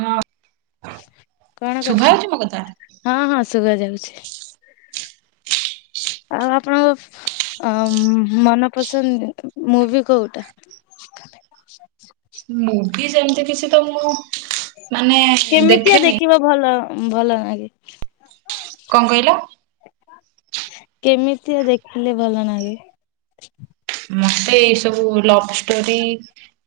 ହଁ କଣ ଶୁଭା କରଛ? ହଉଛି ମୋ କଥା? ହଁ ହଁ ଶୁଭା ଯାଉଛି ଆଉ ଆପଣଙ୍କ ଆ ମନପସନ୍ଦ ମୁଭି କୋଉଟା। ମୁଁ ବି ଯେମିତି କିଛି ତ ମୁଁ। ମାନେ କେମିତିଆ ଦେଖେନି ଦେଖିବ ଭଲ ଭଲ ନାଗେ। କଁ କହିଲ। କେମିତିଆ ଦେଖିଲେ ଭଲ ଲାଗେ। ମତେ ଏଇ ସବୁ ଲଭ ଷ୍ଟୋରି।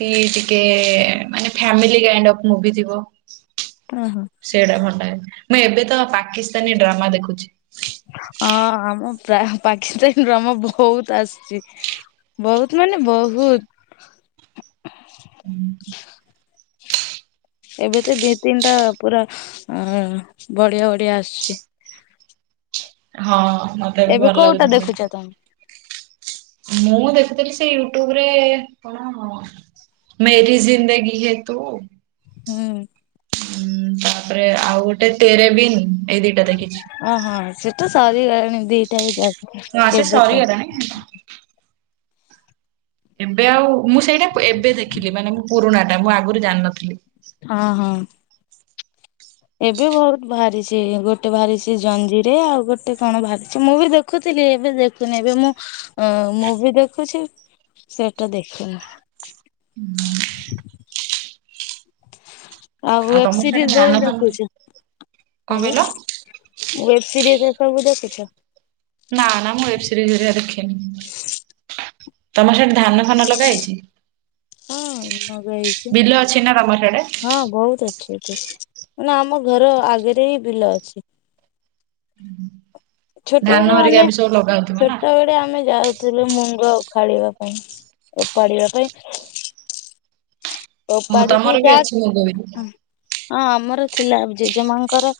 କି ଟିକେ ମାନେ ଫାମିଲାଇ କାଇଣ୍ଡ ଅଫ ମୁଭି ଥିବ। ଓହୋ। ସେଇଟା ଭଲ ଲାଗେ ମୁଁ ଏବେ ତ ପାକିସ୍ତାନୀ ଡ୍ରାମା ଦେଖୁଛି। ହଁ ଆମ ପ୍ରାୟ ପାକିସ୍ତାନ ଡ୍ରାମ ବହୁତ ଆସିଛି। ବହୁତ ମାନେ ବହୁତ। ଏବେ ତ ଦି ତିନିଟା ପୁରା ଅ ବଢିଆ ବଢିଆ ଆସୁଛି। ହଁ ମତେ ବି ଏବେ ଭଲ କୋଉଟା ଲାଗୁଛି। ଦେଖୁଛ ତମେ? ମୁଁ ଦେଖୁଥିଲି ସେ ୟୁଟ୍ୟୁବ ରେ କଣ। ମେରି ଜିନ୍ଦଗିହେ ତୁ। ହୁଁ। ହୁଁ ତାପରେ ଆଉ ଗୋଟେ ତେରେବିନ୍ ଏଇ ଦିଟା ଦେଖିଛି। ଓହୋ ସେଟା ସରିଗଲାଣି ଦିଟା ବି ଯାଉ ହଁ ସେ ସରିଗଲାଣି। ଏବେ ଆଉ ମୁଁ ସେଇଟା ଏବେ ଦେଖିଲି ମାନେ ମୁ ପୁରୁଣା ଟା ମୁଁ ଆଗରୁ ଜାଣିନଥିଲି। ହଁ ହଁ। ଏବେ ବହୁତ ବାହାରିଛି ଗୋଟେ ବାହାରିଛି ଜଞ୍ଜିରେ ଆଉ ଗୋଟେ କଣ ବାହାରିଛି ମୁଁ ବି ଦେଖୁ ଦେଖୁଥିଲି ଏବେ ଦେଖୁନି ଏବେ ମୁଁ ମୁଭି ଦେଖୁଛି ସେଟା ଦେଖିନି। ଆଉ ତମର ସେଆଡେ ୱେବସିରିଜ ଧାନ ବି ଫାନ ଦେଖୁଛି କଣ କହିଲ? ଆଜ୍ଞ। ୱେବ୍ ସିରିଜ୍ ଏ ସବୁ ଦେଖୁଛ। ନା ନା ମୁଁ ୱେବ୍ ସରିଜ ହେକା ଦେଖେନି ତମର ସେଠି ଧାନ ଧାନ ଲଗା ହେଇଛି ହଁ ଲଗାହେଇଛି ବିଲ ଅଛି ନା ତମର ସ୍ୟାଡେ। ହଁ ବହୁତ ଅଛି। ନାଁ ଆମ ଘର ଆଗରେ ହିଁ ବିଲ ଅଛି। ହୁଁ ହୁଁ। ଛୋଟବେଳୁ ଆମେ ନା ଛୋଟବେଳେ ଆମେ ଯାଉୁ। ଥିଲୁ ମୁଙ୍ଗ ଉଖାଳିବା ପାଇଁ ଓପାଡିବା ପାଇଁ। ଓହୋ ଓପାଡିକି ତମର ବି ଯା ଅଛି ମୁଗ ବିରି। ହଁ ଆମର ଥିଲା ଜେଜେମାଙ୍କର।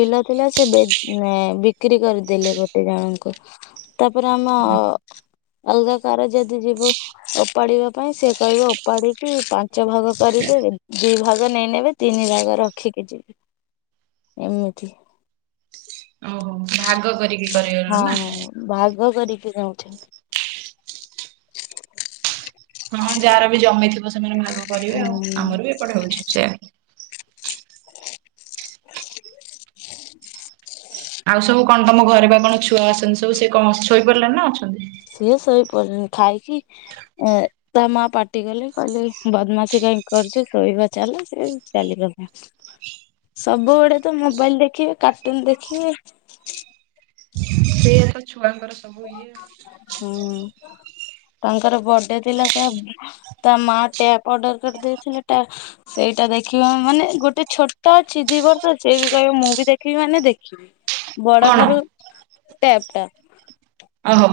ବିଲ ଥିଲା ସେ ବ ବିକ୍ରି କରିଦେଲେ ଗୋଟେ ଜଣଙ୍କୁ। ତାପରେ ଆମ। ଅଲଗା କାର ଯଦି ଯିବୁ ଓପାଡିବା ପାଇଁ ସେ କହିବ ଓପାଡିିକି ପାଞ୍ଚ ପାଞ୍ଚ ଭାଗ କରିଦେବେ ଦି ଭାଗ ନେଇନେବେ ତିନି ଭାଗ ରଖିକି ଯିବେ। ଏମିତି। ଓହୋ ଭାଗ କରିକି। କରିବାର ହଁ ନା। ହଁ ଭାଗ କରିକି ଯାଉଛନ୍ତି। ହଁ ଯାହାର ବି ଜମିଥିବ ସେମାନେ ଭାଗ କରିବେ ଆଉ ହୁଁ ଆମର ବି ଏପଟେ ହଉଛି ସେୟା। ଆଉ ସବୁ କଣ ତମ ଘରେ ବା କଣ ଛୁଆ ଅଛନ୍ତି ସବୁ ସେ କଣ ଶୋଇପଡିଲେଣି ନା ଅଛନ୍ତି। ସିଏ ଶୋଇପଡିଲେଣି ଖାଇକି ଏଁ ତା ମା ପାଟି କଲେ କହିଲେ ବଦମାସୀ କାହିଁକି କରୁଛୁ ଶୋଇବା ଚାଲ ସେ ଚାଲିଗଲେ। ସବୁବେଳେ ତ ମୋବାଇଲ୍ ଦେଖିବେ କାର୍ଟୁନ୍ ଦେଖିବେ। ସେଇଆ ତ ଛୁଆଙ୍କର ସବୁ ଇଏ। ହୁଁ ତାଙ୍କର ବଡେ ଥିଲା ତା। ତା ମା ଟ୍ୟାପ ଅର୍ଡର କରିଦେଇଥିଲେ ଟାପ୍ ସେଇଟା ଦେଖିବ ମାନେ ଗୋଟେ ଛୋଟ ଅଛି ଦି ବର୍ଷ ଅଛି ସେ ବି କହିବ ମୁଁ ବି ଦେଖିବି ମାନେ ଦେଖିବି। ବଡ କଣ ଠାରୁ ଟ୍ୟାପ ଟା। ଅହୋ।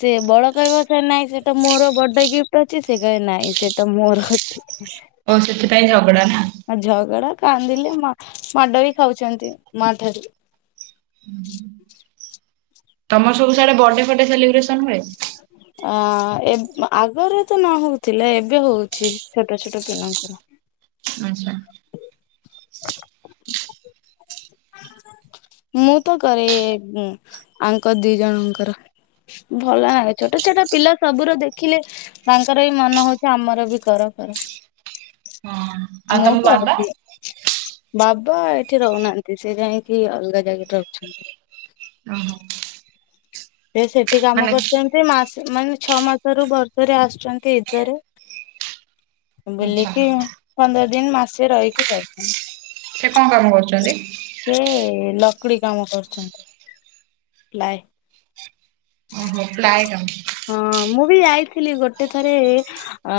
ସେ ବଡ କହିବ ନାହିଁ ସେଟା ମୋର ବଡେ ଗିଫ୍ଟ ଅଛି ସେ କହେ ନାହିଁ ସେଟା ମୋର ଅ ଠିକ୍ ଓହୋ ସେଥିପାଇଁ ଝଗଡା ନା? ଆଉ ଝଗଡା କାନ୍ଦିଲେ ମ ମାଡ ବି ଖାଉଛନ୍ତି ମା ଠାରୁ। ହୁଁ ହୁଁ। ତମ ସବୁ ସାଡେ ବର୍ଡେ ଫଡେ ସେଲିବ୍ରେସନ ହୁଏ? ଅ ଏବ ଆଗରୁ ତ ନହଉଥିଲେ ଏବେ ହଉଛି ଛୋଟ ଛୋଟ ପିଲାଙ୍କର। ଆଚ୍ଛା। [unintelligible] ମୁଁ ତ କରେ, ଆଙ୍କ ଦି ଜଣଙ୍କର ଭଲ ଲାଗେ। ଛୋଟ ଛୋଟ ପିଲା ସବୁର ଦେଖିଲେ ତାଙ୍କର ବି ମନ ହଉଛି ଆମର ବି କର କର। ହଁ ଆଉ ମୁଁ ତମ ବାବା କରିଦିଏ। ବାବା ଏଠି ରହୁନାହାନ୍ତି। ସେ ଯାଇକି ଅଲଗା ଜାଗାରେ ରହୁଛନ୍ତି। ଓହୋ। ସେ ସେଠି କାମ ମାନେ କରୁଛନ୍ତି। ମାସ ମାନେ ଛଅ ମାସରୁୁ ବର୍ଷରେ ଆସୁଛନ୍ତି ଇଦରେ। ଆଛା ବୁଲିକି। ପନ୍ଦର ଦିନ ମାସେ ରହିକି ଯାଉଛନ୍ତି। ସେ କଣ କାମ କରୁଛନ୍ତି? ସେ ଲକ୍ଡି କାମ କରୁଛନ୍ତି। ପ୍ଳାଏ। ଓହୋ ପ୍ଲାଏ କାମ। ହଁ ମୁଁ ବି ଯାଇଥିଲି। ଗୋଟେ ଥରେ ଅ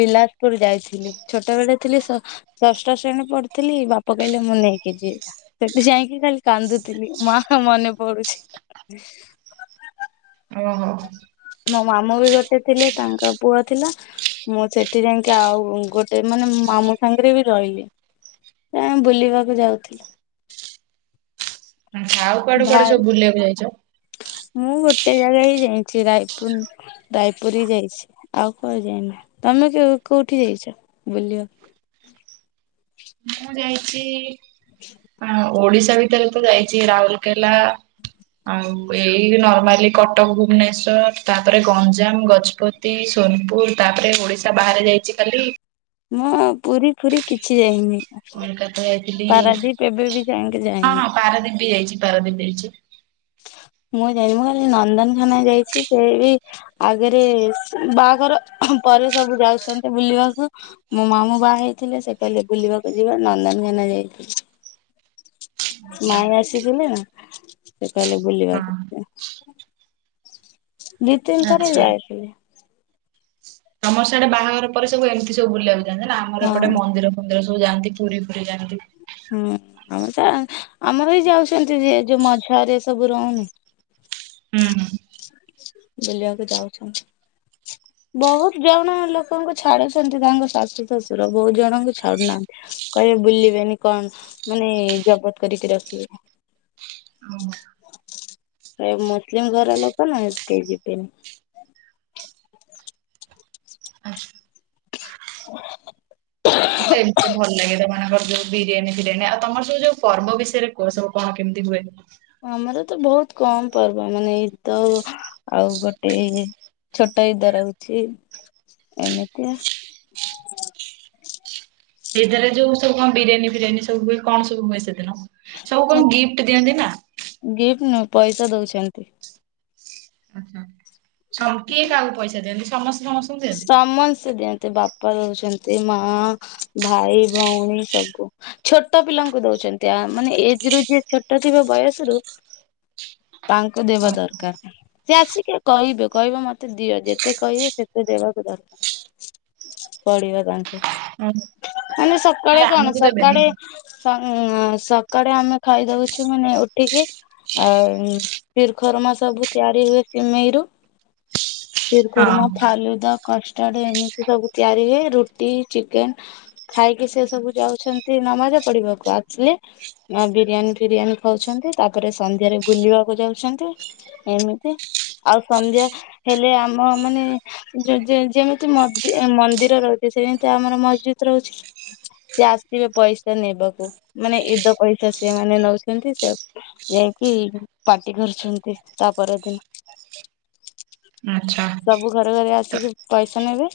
ବିଲାସପୁର ଯାଇଥିଲି। ଛୋଟବେଳେ ଥିଲି ସ ଷଷ୍ଠ ଶ୍ରେଣୀ ପଢୁଥିଲି, ବାପା କହିଲେ ମୁଁ ନେଇକି ଯିବି। ସେଠି ଯାଇକି ଖାଲି କାନ୍ଦୁଥିଲି। ମା ମନେ ପଡୁଛି। ଓହୋ। ମୋ ମାମୁ ବି ଗୋଟେ ଥିଲେ। ତାଙ୍କ ପୁଅ ଥିଲା। ମୁଁ ସେଠି ଯାଇକି ଆଉ ଗୋଟେ ମାନେ ମାମୁଁ ସାଙ୍ଗରେ ବି ରହିଲି। ଆ ବୁଲିବାକୁ ଯାଉଥିଲି। ଆଉ କୁଆଡେ କୁଆଡେ ଭାଇ ସବୁ ବୁଲିବାକୁ ଯାଇଛ? ମୁଁ ଗୋଟେ ଜାଗା ହିଁ ଯାଇଛି ରାଇପୁର। ରୟପୁରୀ ଯାଇଛି ଆଉ କୁଆଡେ ଯାଇନି। ତମେ କୋଉଠି ଯାଇଛ ବୁଲିବାକୁ? ମୁଁ ଓଡିଶା ଭିତରେ ତ ଯାଇଛି ରାହୁଲକେଲା ଆଉ ଏଇ ନର୍ମାଲ କଟକ, ଭୁବନେଶ୍ଵର ତାପରେ ଗଞ୍ଜାମ ଗଜପତ ସୋନପୁର ତାପରେ ଓଡିଶା ବାହାରେ ଯାଇଛି ଖାଲି ମୁଁ ପୁରୀ ଫୁରୀ କିଛି ଯାଇନି। କୋଲକାତା ଯାଇଥିଲି ପାରାଦୀପ ଏବେ ବି ଯାଇକି ଯାଇନି। ପାରଦୀପ ବି ଯାଇଛି ପାରଦୀପ ଯାଇଛି। ମୁଁ ଯାଇନି ମୁଁ କାଲି ନନ୍ଦନକାନନ ଯାଇଛି ସେ ବି ଆଗରେ ବାହାଘର ପରେ ସବୁ ଯାଉଛନ୍ତି ବୁଲିବାକୁ। ମୋ ମାମୁଁ ବାହା ହେଇଥିଲେ, ସେ କହିଲେ ବୁଲିବାକୁ ଯିବା ନନ୍ଦନ କାନନ ଯାଇଥିଲି। ମାଇଁ ଆସିଥିଲେ ସେ କହିଲେ ହଁ ବୁଲିବାକୁ। ଯିବା। ଦି ତିନି ଥରେ ଆଚ୍ଛା। ଯାଇଥିଲି। ତମର ସିଆଡେ ବାହାଘର ପରେ ସବୁ ଏମିତି ସବୁ ବୁଲିବାକୁୁ ଯାଆନ୍ତି। ଆମର ହଁ ଏପଟେ ମନ୍ଦିର ମନ୍ଦର ସବୁ ଯାଆନ୍ତି ପୁରୀ ପୁରୀ ଯାଆନ୍ତି। ହୁଁ ଆମର ଆମର ବି ଯାଉଛନ୍ତି ଯ ଯୋଉ ମଝ ରେ ସବୁ ରହୁନି ହୁଁ ହୁଁ। ବୁଲିବାକୁ ଯାଉଛନ୍। ବୋହୁତ୍ ଜଣ ଲୋକଙ୍କୁ ଛାଡୁଛନ୍ତି ତାଙ୍କ ଶାଶୁ ଶଶୁର ବୋହୁତ୍ ଜଣଙ୍କୁ ଛାଡୁନାହାନ୍ତି। କହିବେ ବୁଲିବେନି କଣ ମାନେ ଜବତ କରିକି ରଖିବେ। ହୁଁ ଏ ମୁସଲିମ ଘର ଲୋକ ନା ସେଥିପାଇଁ କେହି ଯିବେନି। ଆଚ୍ଛା। ମତେ ଏମିତିରେ ଭଲ ଲାଗେ [unintelligible] ଯୋଉ ବିରିୟାନୀ ଫିରିୟାନୀ ଆଉ ତମର ସବୁ ଯୋଉ ପର୍ବ ବିଷୟରେ କୁହ ସବୁ କଣ କେମିତି ହୁଏ? ଆମର ତ ବହୁତ କମ ପର୍ବ ମାନେ ଏଇତ ଆଉ ଆଉ ଗୋଟେ ଛୋଟ ଇଦ ରଉଛି ଏମିତିଆ ସେଦରେ ଯୋଉ ସବୁ କଣ ବିରିୟାନୀ ଫିରିୟାନୀ ସବୁ ହୁଏ କଣ ସବୁ ହୁଏ ସେଦିନ? ସବୁ କଣ ଗିଫ୍ଟ ଦିଅନ୍ତି ନା? ଗିଫ୍ଟ ନୁହଁ ପଇସା ଦଉଛନ୍ତି। ଉର୍ହୁ ଛକି କାହାକୁ ପଇସା ଦିଅନ୍ତି ସମସ୍ତେ ସମସ୍ତଙ୍କୁ ଦିଅନ୍ତି? ସମସ୍ତେ ଦିଅନ୍ତି ବାପା ଦୋଉଛନ୍ତି ମା ଭାଇ ଭଉଣୀ ସବୁ। ଛୋଟ ପିଲାଙ୍କୁ ଦଉଛନ୍ତି ଆ ମାନେ ଏଜ ରେ ଯିଏ ଛୋଟ ଥିବ ବୟସରୁ ତାଙ୍କ ଦେବା ଦରକାର ସେ ଆସିକି କହିବେ କହିବେ ମତେ ଦିଅ ଯେତେ କହିବେ ସେ ଦେବାକୁ ଦରକାର ପଡିବା ତାଙ୍କୁ ହଁ ମାନେ ସ ଆରେ ସକାଳେ କଣ ଆମକୁ ଦେବେନି ସକାଡେ ସଙ୍ଗ ସକାଡେ ଆମେ ଖାଇଦଉଛୁ ମାନେ ଉଠିକି ଆଉ ଶିରଖରମା ସବୁ ତିଆରି ହୁଏ ସମେଇରୁୁ। ଚିର ହଁ ଖୁର୍ମା ଇଏଦ କଷ୍ଟାଡ୍ ଏମିତି ସବୁ ତିଆରି ହୁଏ ରୁଟି ଚିକେନ ଖାଇକି ସେ ସବୁ ଯାଉଛନ୍ତି ନମାଜ ପଢିବାକୁ ଆଛିଲେ ନାଁ ବିରିୟାନୀ ଫିରିୟାନୀ ଖାଉଛନ୍ତି ତାପରେ ସନ୍ଧ୍ୟାରେ ବୁଲିବାକୁ ଯାଉଛନ୍ତି ଏମିତି ଆଉ ସନ୍ଧ୍ୟା ହେଲେ ଆମ ମାନେ ଯେ ଯେ ଯେମିତି ମନ୍ଦି ମନ୍ଦିର ରହୁଛି ସେମିତି ଆମର ମସ୍ଜିଦ ରହୁଛି। ସେ ଆସିବେ ପଇସା ନେବାକୁ ମାନେ ଇଦ ପଇସା ସିମାନେ ନଉଛନ୍ତି ସେ ଯାଇକି ପାାର୍ଟି କରୁଛନ୍ତି ତା ପରଦିନ। ଆଚ୍ଛା। ସବୁ ଘରେ ଘରେ ତ ଆସିକି ପଇସା ନେବେ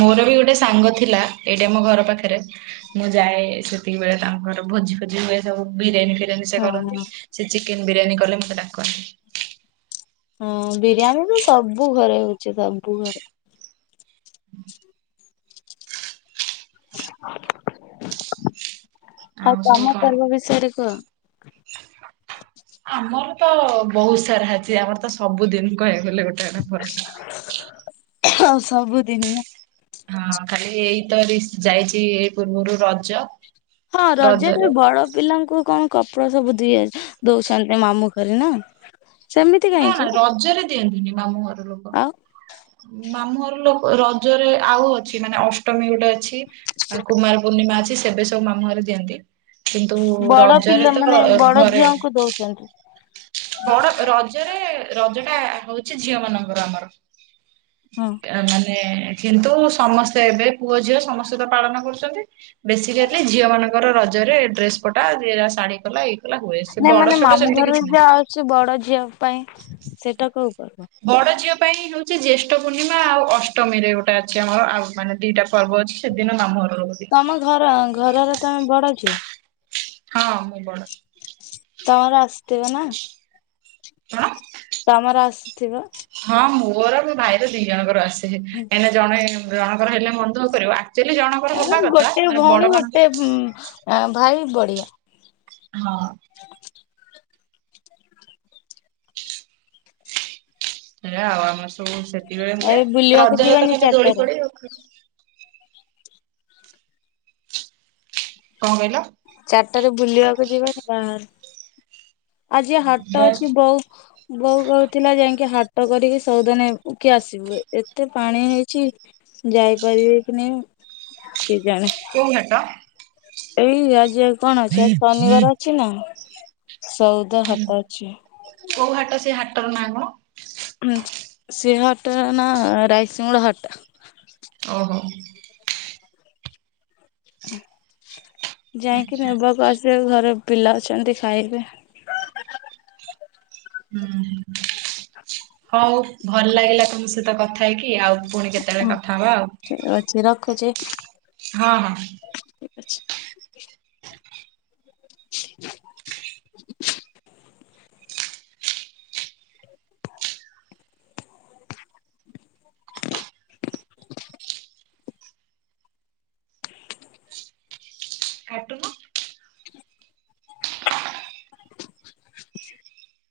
ମୋର ବି ଗୋଟେ ସାଙ୍ଗ ଥିଲା ଏଇଟି ଆମୋ ଘର ପାଖରେ ମୁଁ ଯାଏ ସେତିକି ବେଳେ ତାଙ୍କର ଭୋଜି ଫୋଜି ହୁଏ ସବୁ ବିରିୟାନୀ ଫି ବିରିୟାନୀ ସେ ହଁ କରନ୍ତି ହଁ ସେ ଚିକେନ ବିରିୟାନୀ କଲେ ମତେ ଡାକନ୍ତି। ହଁ ବିରିୟାନୀ ତ ସବୁ ଘରେ ହଉଛି ସବୁ ଘରେ। ଆଉ ସବୁ ତମ କଣ ପର୍ବ ବିଷୟରେ କୁହ? ଆମର ତ ଅ ବହୁତ ସାରା ଅଛି ଆମର ତ ସବୁଦିନ କହିବାକୁ ଗଲେ ଗୋ ସବୁଦିନ ହଁ ଖାଲି ଏଇ ତ ଡିସ ଯାଇଛି ଏଇ ପୂର୍ବରୁ ରଜ ହଁ ରଜରେ ବଡ ପିଲାଙ୍କୁ କଣ କପଡା ସବୁ ଦିଏ ଦଉଛନ୍ତି ମାମୁଁ ଘରେ ନା? ସେମିତି ନା ନା କାହିଁକି? ରଜରେ ଦିଅନ୍ତିନି ମାମୁଁ ଘର ଲୋକ। ଆଉ ମାମୁଁ ଘର ଲୋକ ରଜରେ ଆଉ ଅଛି ମାନେ ଅଷ୍ଟମୀ ଗୋଟେ ଅଛି ଆ କୁମାର ପୂର୍ଣ୍ଣିମା ଅଛି ସେବେ ସବୁ ମୁ ଘରେ ଦିଅନ୍ତି। କିନ୍ତୁ ରଜରେ ତ ଗ୍ର ଘରେ ଦିଅନ୍ତି। ବଡ ରଜରେ ରଜ ଟା ହଉଛି ଝିଅ ମାନଙ୍କର ଆମର। ହଁ ମାନେ କିନ୍ତୁ ସମସ୍ତେ ଏବେ ପୁଅ ଝିଅ ସମସ୍ତେ ତ ପାଳନ କରୁଛନ୍ତି। ବେଶୀ କାଲି ଝିଅ ମାନଙ୍କର ରଜରେ ଡ୍ରେସ ପଟା ଯିଏ ଶାଢୀ କଲା ଏଇ କଲା ହୁଏ ସେ ବଡ ଛୋଟ ସେମିତି କିଛି ନା ଛି ବଡ ଝିଅ ପାଇଁ ସେଟା କୋଉ ପର୍ବ? ବଡ ଝିଅ ପାଇଁ ହଉଛି ଜ୍ୟେଷ୍ଠ ପୂର୍ଣ୍ଣିମା ଆଉ ଅଷ୍ଟମୀ ରେ ଗୋଟେ ଅଛି ଆମ ଆଉ ମାନେ ଦିଟା ପର୍ବ ଅଛି ସେ ଦିନ ମାମୁଁ ଘର ଲୋକ ଦି ତମ ଘର ଘରର ତମେ ବଡ ଝିଅ? ହଁ ମୁଁ ବଡ। ତମର ଆସିଥିବ ନା? [unintelligible] ତମର ଆସିଥିବ? ହଁ ମୋର ମୋ ଭାଇର ଦି ଜଣଙ୍କର ଆସେ। ଏନା ଜଣେ ଜଣଙ୍କର ହେଲେ ମନ ଦୁଃଖ କରିବ ଆକ୍ଚୁଆଲି ଜଣଙ୍କର ହବା କଥା ଗୋଟେ ମାନେ ବଡ ଭଉଣୀ ମାନଙ୍କ ଗୋଟେ ଭାଇ ବଢିଆ। ହଁ ହେ ଆଉ ଆମର ସବୁ ସେତିବେଳେ ହୁହେ, ଏବେ ବୁଲିବାକୁ ରଜରେ ତ ଯିବାନି ଖାଲି ଦୋଳି ଚାରିଟାରେ ପଡେ ଆ [unintelligible] କଣ କହିଲ? ଚାରିଟାରେ ବୁଲିବାକୁ ଯିବାନି ବାହର। ଆଜି ହାଟ ଅଛି ବୋଉ ବୋଉ କଉ ଥିଲା ଯାଇକି ହାଟ କରିକି ସଉଦା ନେବ କି ଆସିବୁ। ଏତେ ପାଣି ହେଇଛି ଯାଇପାରିବେ କି ନାଇଁ କେଜାଣି? କୋଉ ହାଟ? ଏଇ ଆଜି ଆଉ କଣ ଅଛି ଆ ହୁଁ ଶନିବାର ଅଛି ନା ସଉଦା ହାଟ ଅଛି। କୋଉ ହାଟ ସେ ହାଟର ନାଁ କଣ? ସେ ହାଟ ର ନା ରାଇସିଙ୍ଗଡ଼ ହାଟ। ଓହୋ ଯାଇକି ଆଚ୍ଛା ନେବାକୁ ଆସିବେ ଘରେ ପିଲା ଅଛନ୍ତି ଖାଇବେ। ହୁଁ ହଉ ଭଲ ଲାଗିଲା ତମ ସହିତ କଥା ହେଇକି ଆଉ ପୁଣି କେତେ ହଁ ଠିକ ଅଛି ରଖୁଛି? ହଁ ହଁ ଠିକ ଅଛି। [unintelligible] [inaudible]